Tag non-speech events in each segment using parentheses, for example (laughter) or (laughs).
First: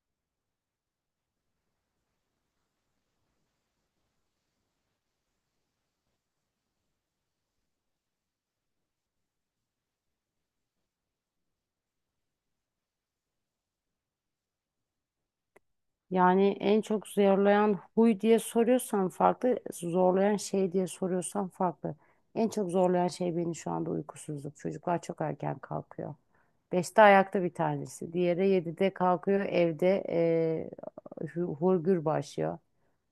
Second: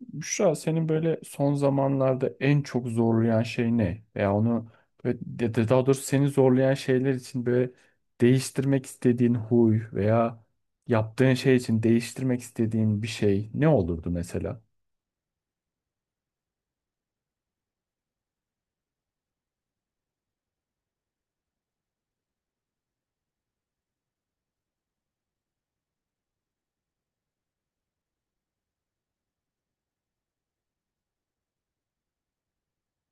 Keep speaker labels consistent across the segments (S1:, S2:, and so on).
S1: Büşra senin böyle son zamanlarda en çok zorlayan şey ne? Veya onu böyle, ya da daha doğrusu seni zorlayan şeyler için böyle değiştirmek istediğin huy veya yaptığın şey için değiştirmek istediğin bir şey ne olurdu mesela?
S2: Yani en çok zorlayan huy diye soruyorsan farklı, zorlayan şey diye soruyorsan farklı. En çok zorlayan şey beni şu anda uykusuzluk. Çocuklar çok erken kalkıyor. Beşte ayakta bir tanesi. Diğeri yedide kalkıyor evde hurgür başlıyor.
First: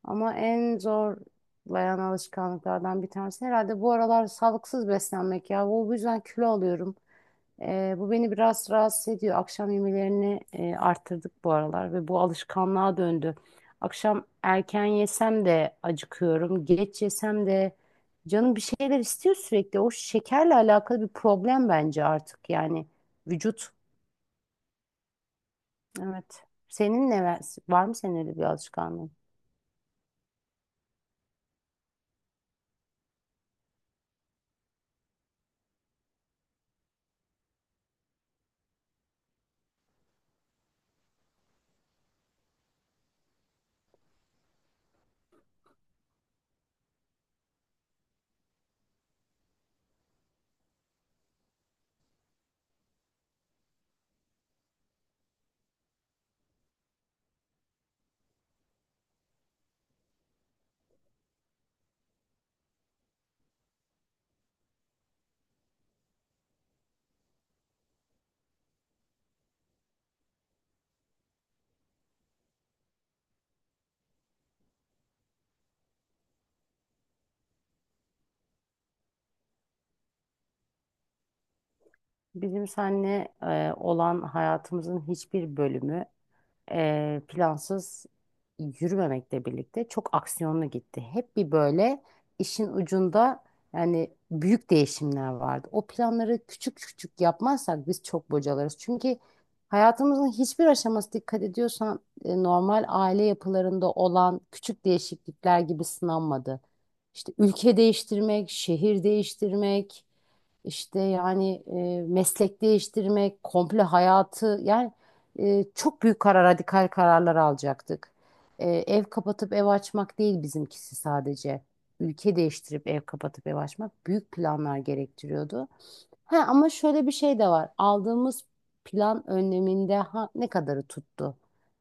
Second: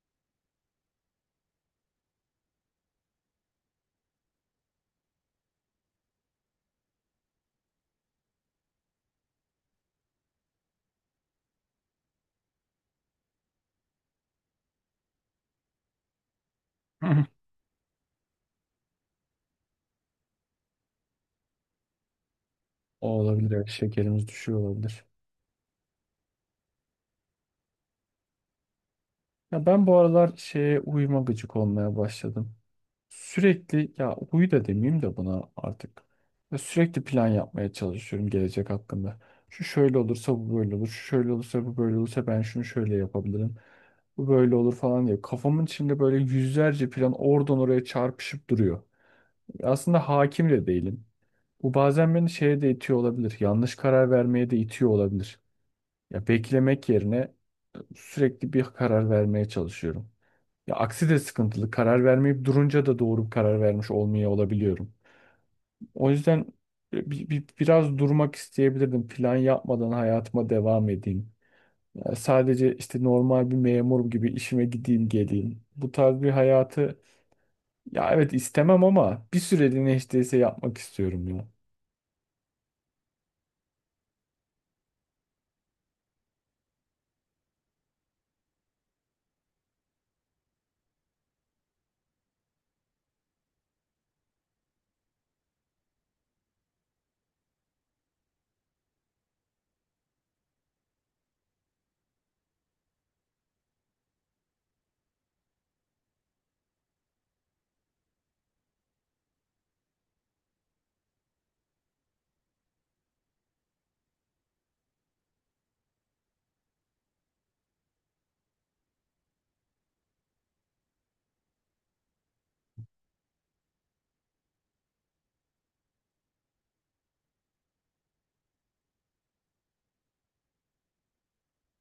S2: Ama en zorlayan alışkanlıklardan bir tanesi herhalde bu aralar sağlıksız beslenmek ya. Bu yüzden kilo alıyorum. Bu beni biraz rahatsız ediyor. Akşam yemelerini arttırdık bu aralar ve bu alışkanlığa döndü. Akşam erken yesem de acıkıyorum. Geç
S1: (laughs) Hı. hı.
S2: yesem de canım bir şeyler istiyor sürekli. O şekerle alakalı bir problem bence artık yani
S1: O olabilir, evet,
S2: vücut.
S1: şekerimiz düşüyor olabilir.
S2: Evet. Senin ne var mı senin öyle bir alışkanlığın?
S1: Ya ben bu aralar şeye uyuma gıcık olmaya başladım. Sürekli ya huyu da demeyeyim de buna artık. Ya sürekli plan yapmaya çalışıyorum gelecek hakkında. Şu şöyle olursa bu böyle olur. Şu şöyle olursa bu böyle olursa ben şunu şöyle yapabilirim. Bu böyle olur falan diye. Kafamın içinde böyle yüzlerce plan oradan oraya çarpışıp duruyor. Aslında hakim de değilim. Bu bazen beni şeye de itiyor olabilir. Yanlış karar vermeye de itiyor olabilir. Ya beklemek yerine sürekli bir karar vermeye çalışıyorum. Ya aksi de sıkıntılı. Karar vermeyip durunca da doğru bir karar vermiş olmaya olabiliyorum. O yüzden biraz durmak isteyebilirdim. Plan yapmadan hayatıma devam edeyim. Ya sadece işte normal bir memur gibi işime gideyim geleyim. Bu tarz bir hayatı ya evet istemem ama bir süreliğine hiç değilse yapmak istiyorum ya.
S2: Bizim seninle olan hayatımızın hiçbir bölümü, plansız yürümemekle birlikte çok aksiyonlu gitti. Hep bir böyle işin ucunda yani büyük değişimler vardı. O planları küçük küçük yapmazsak biz çok bocalarız. Çünkü hayatımızın hiçbir aşaması dikkat ediyorsan normal aile yapılarında olan küçük değişiklikler gibi sınanmadı. İşte ülke değiştirmek, şehir değiştirmek, işte yani meslek değiştirmek, komple hayatı yani çok büyük karar, radikal kararlar alacaktık. Ev kapatıp ev açmak değil bizimkisi sadece. Ülke değiştirip ev kapatıp ev açmak büyük planlar gerektiriyordu. Ha, ama şöyle bir şey de var. Aldığımız plan önleminde ha, ne kadarı tuttu?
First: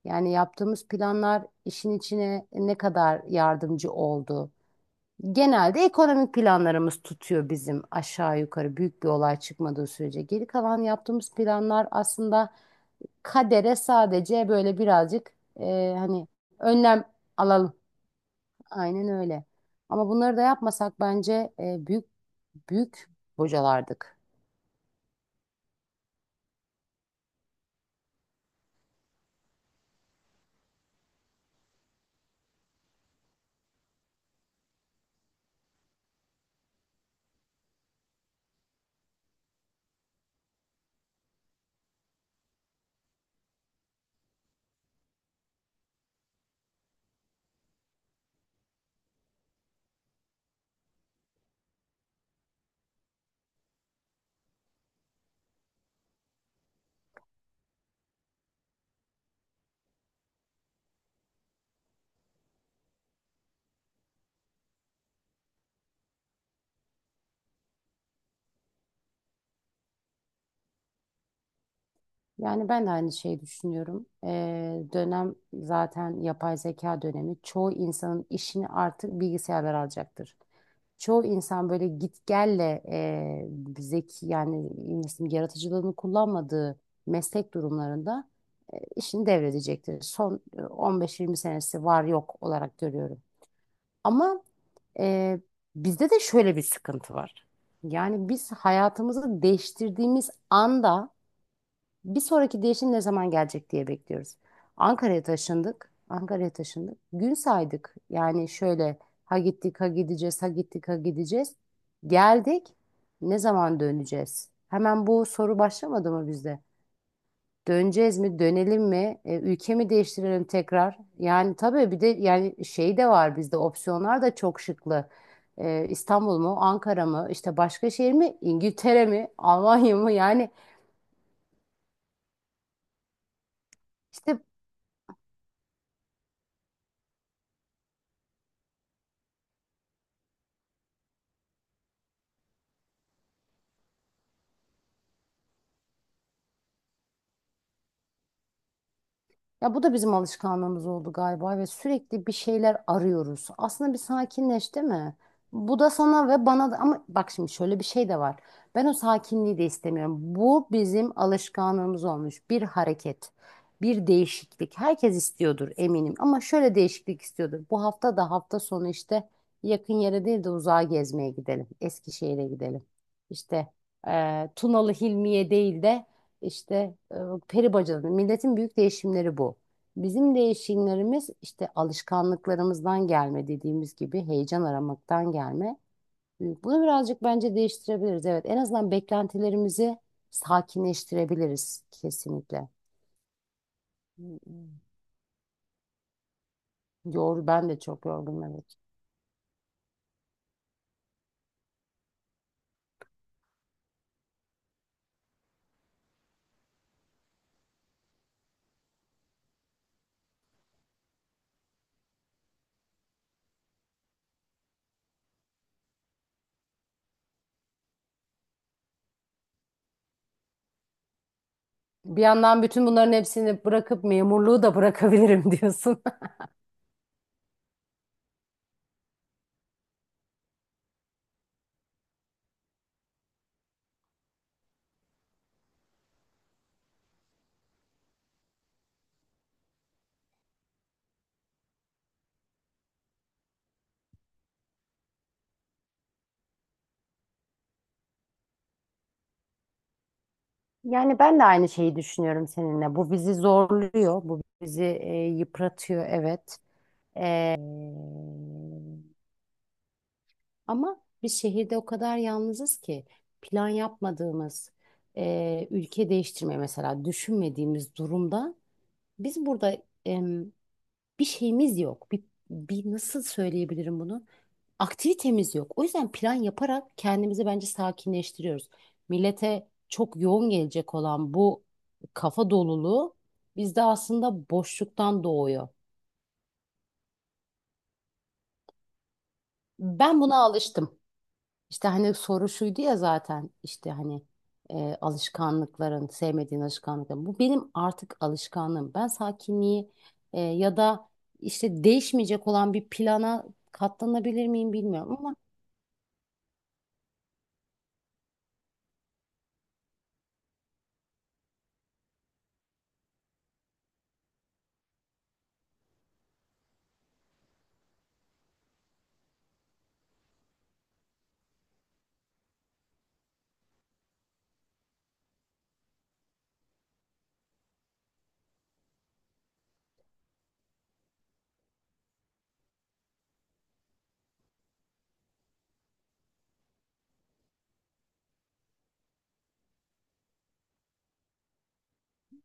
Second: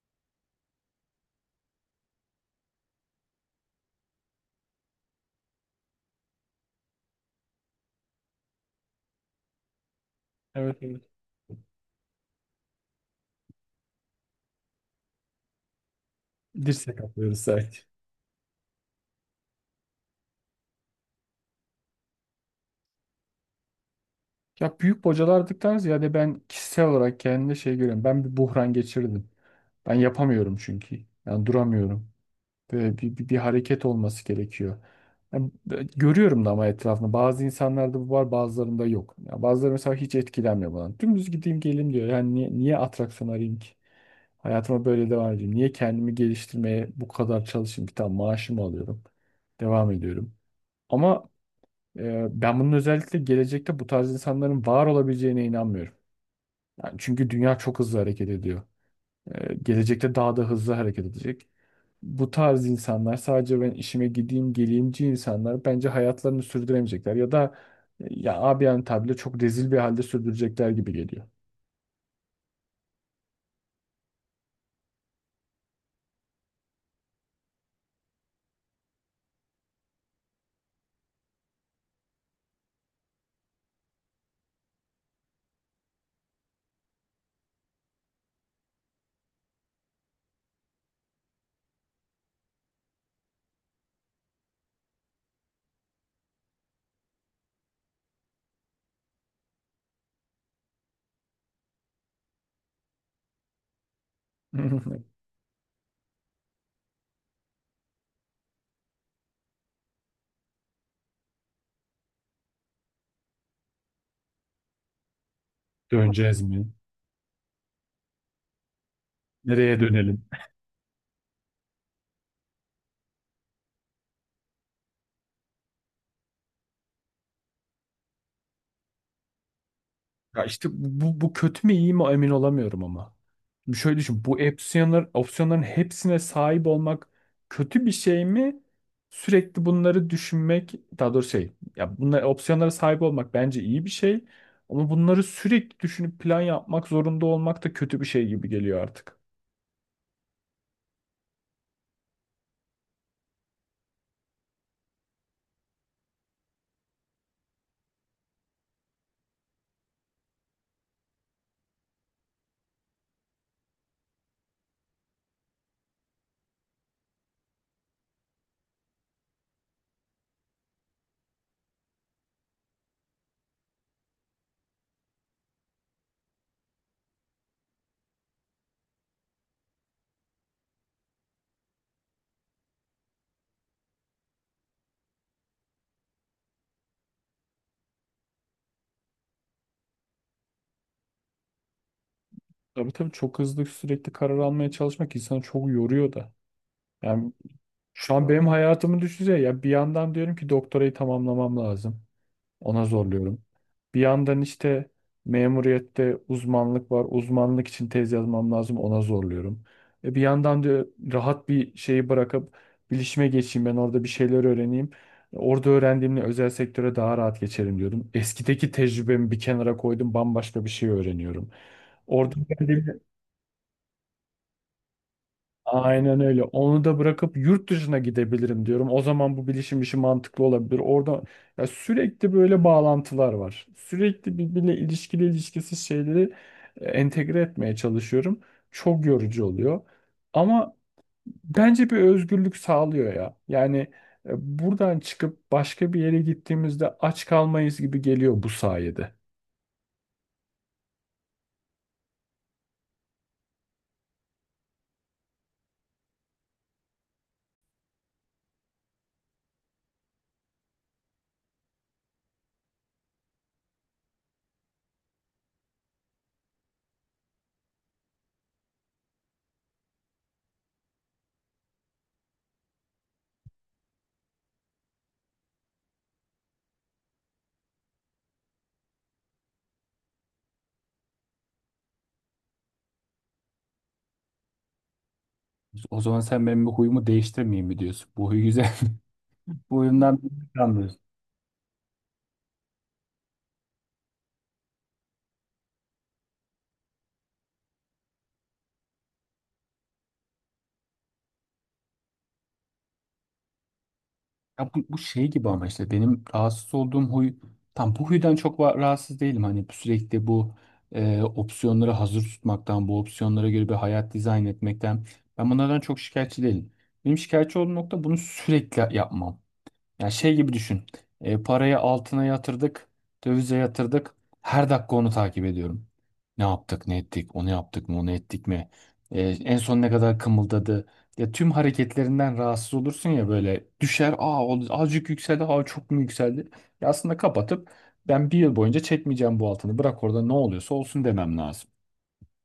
S2: Yani yaptığımız planlar işin içine ne kadar yardımcı oldu? Genelde ekonomik planlarımız tutuyor bizim aşağı yukarı büyük bir olay çıkmadığı sürece. Geri kalan
S1: Evet, evet.
S2: yaptığımız planlar aslında kadere sadece böyle birazcık hani
S1: Dirsek
S2: önlem
S1: atlıyoruz
S2: alalım.
S1: sanki.
S2: Aynen öyle. Ama bunları da yapmasak bence büyük büyük bocalardık.
S1: Ya büyük bocalardıktan ziyade ben kişisel olarak kendimde şey görüyorum. Ben bir buhran geçirdim. Ben yapamıyorum çünkü. Yani duramıyorum. Böyle bir hareket olması gerekiyor. Yani görüyorum da ama etrafında. Bazı insanlarda bu var, bazılarında yok. Yani bazıları mesela hiç etkilenmiyor bundan. Dümdüz gideyim geleyim diyor. Yani niye atraksiyon arayayım ki? Hayatıma böyle devam edeyim. Niye kendimi geliştirmeye bu kadar çalışayım? Bir tane maaşımı alıyorum. Devam ediyorum. Ama ben bunun özellikle gelecekte bu tarz insanların var olabileceğine inanmıyorum. Yani çünkü dünya çok hızlı hareket ediyor. Gelecekte daha da hızlı hareket edecek bu tarz insanlar, sadece ben işime gideyim geleyimci insanlar bence hayatlarını sürdüremeyecekler ya da ya abi yani tabirle çok rezil bir halde sürdürecekler gibi geliyor.
S2: Yani ben de aynı şeyi düşünüyorum. Dönem zaten yapay zeka dönemi. Çoğu insanın işini artık bilgisayarlar alacaktır. Çoğu insan böyle git gelle zeki yani nasıl diyeyim, yaratıcılığını kullanmadığı meslek durumlarında işini devredecektir. Son 15-20 senesi var yok olarak görüyorum. Ama e, bizde de şöyle bir sıkıntı var. Yani biz hayatımızı değiştirdiğimiz anda bir sonraki değişim ne zaman gelecek diye bekliyoruz.
S1: (laughs)
S2: Ankara'ya taşındık. Ankara'ya taşındık. Gün saydık. Yani şöyle ha gittik ha gideceğiz ha gittik ha gideceğiz. Geldik. Ne zaman döneceğiz? Hemen bu soru başlamadı mı
S1: Döneceğiz
S2: bizde?
S1: mi?
S2: Döneceğiz mi? Dönelim mi? E, ülke
S1: Nereye
S2: mi
S1: dönelim?
S2: değiştirelim tekrar? Yani tabii bir de yani şey de var bizde opsiyonlar da çok şıklı. E, İstanbul mu? Ankara mı? İşte başka şehir mi? İngiltere mi? Almanya mı?
S1: Ya
S2: Yani
S1: işte bu kötü mü iyi mi emin olamıyorum ama. Şimdi şöyle düşün. Bu
S2: işte
S1: opsiyonlar, opsiyonların hepsine sahip olmak kötü bir şey mi? Sürekli bunları düşünmek, daha doğrusu şey, ya bunlar opsiyonlara sahip olmak bence iyi bir şey. Ama bunları sürekli düşünüp plan yapmak zorunda olmak da kötü bir şey gibi geliyor artık.
S2: ya bu da bizim alışkanlığımız oldu galiba ve sürekli bir şeyler arıyoruz. Aslında bir sakinleş, değil mi? Bu da sana ve bana da ama bak şimdi şöyle bir şey de var. Ben o sakinliği de istemiyorum. Bu bizim alışkanlığımız olmuş. Bir hareket, bir değişiklik. Herkes istiyordur eminim ama şöyle değişiklik istiyordur. Bu hafta da hafta sonu işte yakın yere değil de uzağa gezmeye gidelim. Eskişehir'e gidelim. İşte Tunalı Hilmi'ye değil de işte peri bacaları, milletin büyük değişimleri bu. Bizim değişimlerimiz işte alışkanlıklarımızdan gelme dediğimiz gibi heyecan aramaktan gelme. Bunu birazcık bence değiştirebiliriz. Evet, en azından beklentilerimizi sakinleştirebiliriz kesinlikle.
S1: Tabii, tabii çok hızlı sürekli karar almaya çalışmak insanı çok yoruyor da. Yani
S2: Yor, ben de çok
S1: şu an
S2: yorgunum,
S1: benim
S2: evet.
S1: hayatımı düşünsene ya, bir yandan diyorum ki doktorayı tamamlamam lazım. Ona zorluyorum. Bir yandan işte memuriyette uzmanlık var. Uzmanlık için tez yazmam lazım. Ona zorluyorum. E bir yandan da rahat bir şeyi bırakıp bilişime geçeyim. Ben orada bir şeyler öğreneyim. Orada öğrendiğimle özel sektöre daha rahat geçerim diyordum. Eskideki tecrübemi bir kenara koydum. Bambaşka bir şey öğreniyorum.
S2: Bir
S1: Orada
S2: yandan bütün bunların hepsini bırakıp memurluğu da bırakabilirim (laughs) diyorsun.
S1: aynen öyle. Onu da bırakıp yurt dışına gidebilirim diyorum. O zaman bu bilişim işi mantıklı olabilir. Orada ya sürekli böyle bağlantılar var. Sürekli birbiriyle ilişkili ilişkisiz şeyleri entegre etmeye çalışıyorum. Çok yorucu oluyor. Ama bence bir özgürlük sağlıyor ya. Yani buradan çıkıp başka bir yere gittiğimizde aç kalmayız gibi geliyor bu sayede.
S2: Yani ben de aynı şeyi düşünüyorum seninle. Bu bizi zorluyor, bu bizi yıpratıyor, evet. Ee, Ama biz şehirde o kadar yalnızız ki plan yapmadığımız, ülke değiştirme mesela düşünmediğimiz durumda biz burada bir şeyimiz yok. Bir nasıl söyleyebilirim bunu? Aktivitemiz yok. O yüzden plan yaparak kendimizi bence sakinleştiriyoruz. Millete çok yoğun gelecek olan bu kafa doluluğu bizde aslında boşluktan doğuyor.
S1: O zaman sen benim bu huyumu değiştirmeyeyim mi diyorsun? Bu huy güzel. (laughs) Bu huyumdan
S2: Ben buna alıştım.
S1: anlıyorsun.
S2: İşte hani soru şuydu ya zaten işte hani alışkanlıkların, sevmediğin alışkanlıkların. Bu benim artık alışkanlığım. Ben sakinliği ya da işte değişmeyecek olan bir plana katlanabilir
S1: Ya
S2: miyim
S1: bu, bu
S2: bilmiyorum
S1: şey
S2: ama.
S1: gibi ama işte benim rahatsız olduğum huy tam bu huydan çok rahatsız değilim. Hani sürekli bu opsiyonları hazır tutmaktan, bu opsiyonlara göre bir hayat dizayn etmekten ben bunlardan çok şikayetçi değilim. Benim şikayetçi olduğum nokta bunu sürekli yapmam. Yani şey gibi düşün. E, parayı altına yatırdık, dövize yatırdık. Her dakika onu takip ediyorum. Ne yaptık, ne ettik, onu yaptık mı, onu ettik mi? E, en son ne kadar kımıldadı? Ya tüm hareketlerinden rahatsız olursun ya, böyle düşer, aa o azıcık yükseldi, aa çok mu yükseldi? Ya aslında kapatıp ben bir yıl boyunca çekmeyeceğim bu altını. Bırak orada ne oluyorsa olsun demem lazım.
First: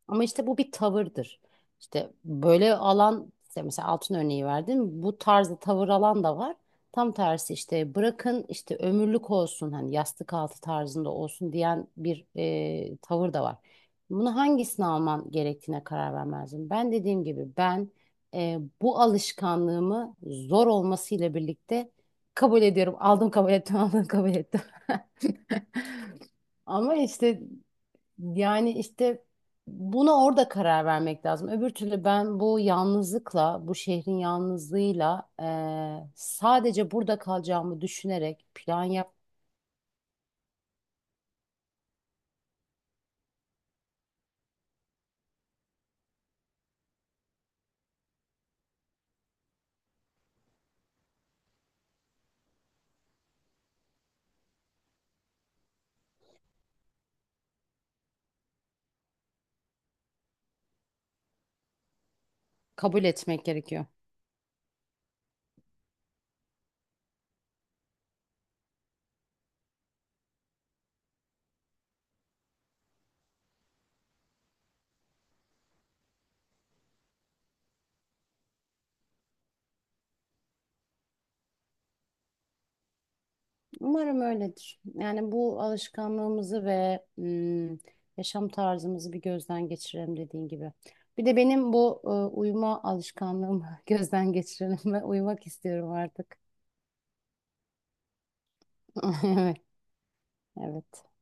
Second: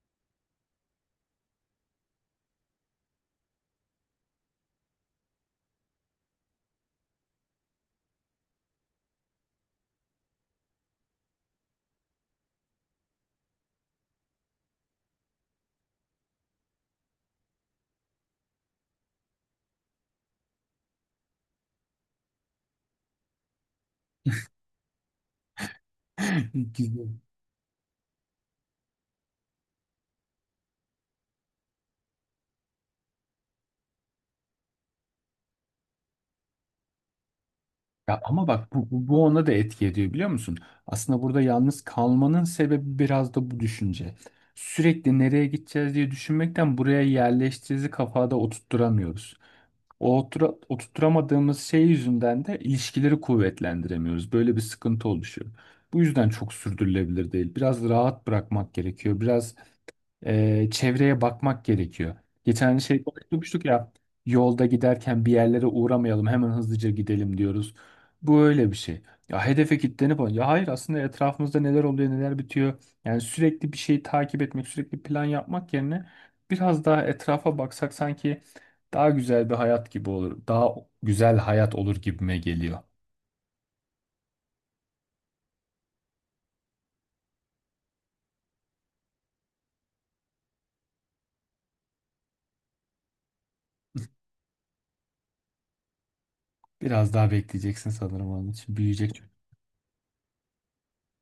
S2: Ama işte bu bir tavırdır. İşte böyle alan işte mesela altın örneği verdim. Bu tarzda tavır alan da var. Tam tersi işte bırakın işte ömürlük olsun hani yastık altı tarzında olsun diyen bir tavır da var. Bunu hangisini alman gerektiğine karar vermezdim. Ben dediğim gibi ben bu alışkanlığımı zor olmasıyla birlikte kabul ediyorum. Aldım kabul ettim, (laughs) aldım kabul ettim.
S1: (laughs)
S2: (laughs) Ama
S1: Güzel.
S2: işte yani işte buna orada karar vermek lazım. Öbür türlü ben bu yalnızlıkla, bu şehrin yalnızlığıyla sadece burada kalacağımı
S1: Ya ama
S2: düşünerek
S1: bak
S2: plan yap,
S1: bu ona da etki ediyor biliyor musun? Aslında burada yalnız kalmanın sebebi biraz da bu düşünce. Sürekli nereye gideceğiz diye düşünmekten buraya yerleştiğimizi kafada oturtturamıyoruz. O oturtturamadığımız şey yüzünden de ilişkileri kuvvetlendiremiyoruz. Böyle bir sıkıntı oluşuyor. Bu yüzden çok sürdürülebilir değil. Biraz rahat bırakmak gerekiyor. Biraz çevreye bakmak gerekiyor. Geçen hani şey
S2: kabul etmek
S1: konuşmuştuk
S2: gerekiyor.
S1: ya, yolda giderken bir yerlere uğramayalım hemen hızlıca gidelim diyoruz. Bu öyle bir şey. Ya hedefe kilitlenip ya hayır aslında etrafımızda neler oluyor neler bitiyor. Yani sürekli bir şeyi takip etmek sürekli plan yapmak yerine biraz daha etrafa baksak sanki daha güzel bir hayat gibi olur. Daha güzel hayat olur gibime geliyor.
S2: Umarım öyledir. Yani bu alışkanlığımızı ve yaşam tarzımızı bir gözden geçirelim dediğin gibi. Bir de benim bu uyuma alışkanlığımı (laughs) gözden geçirelim ve uyumak istiyorum artık.
S1: Biraz daha bekleyeceksin sanırım onun için.
S2: (laughs)
S1: Büyüyecek
S2: Evet, evet.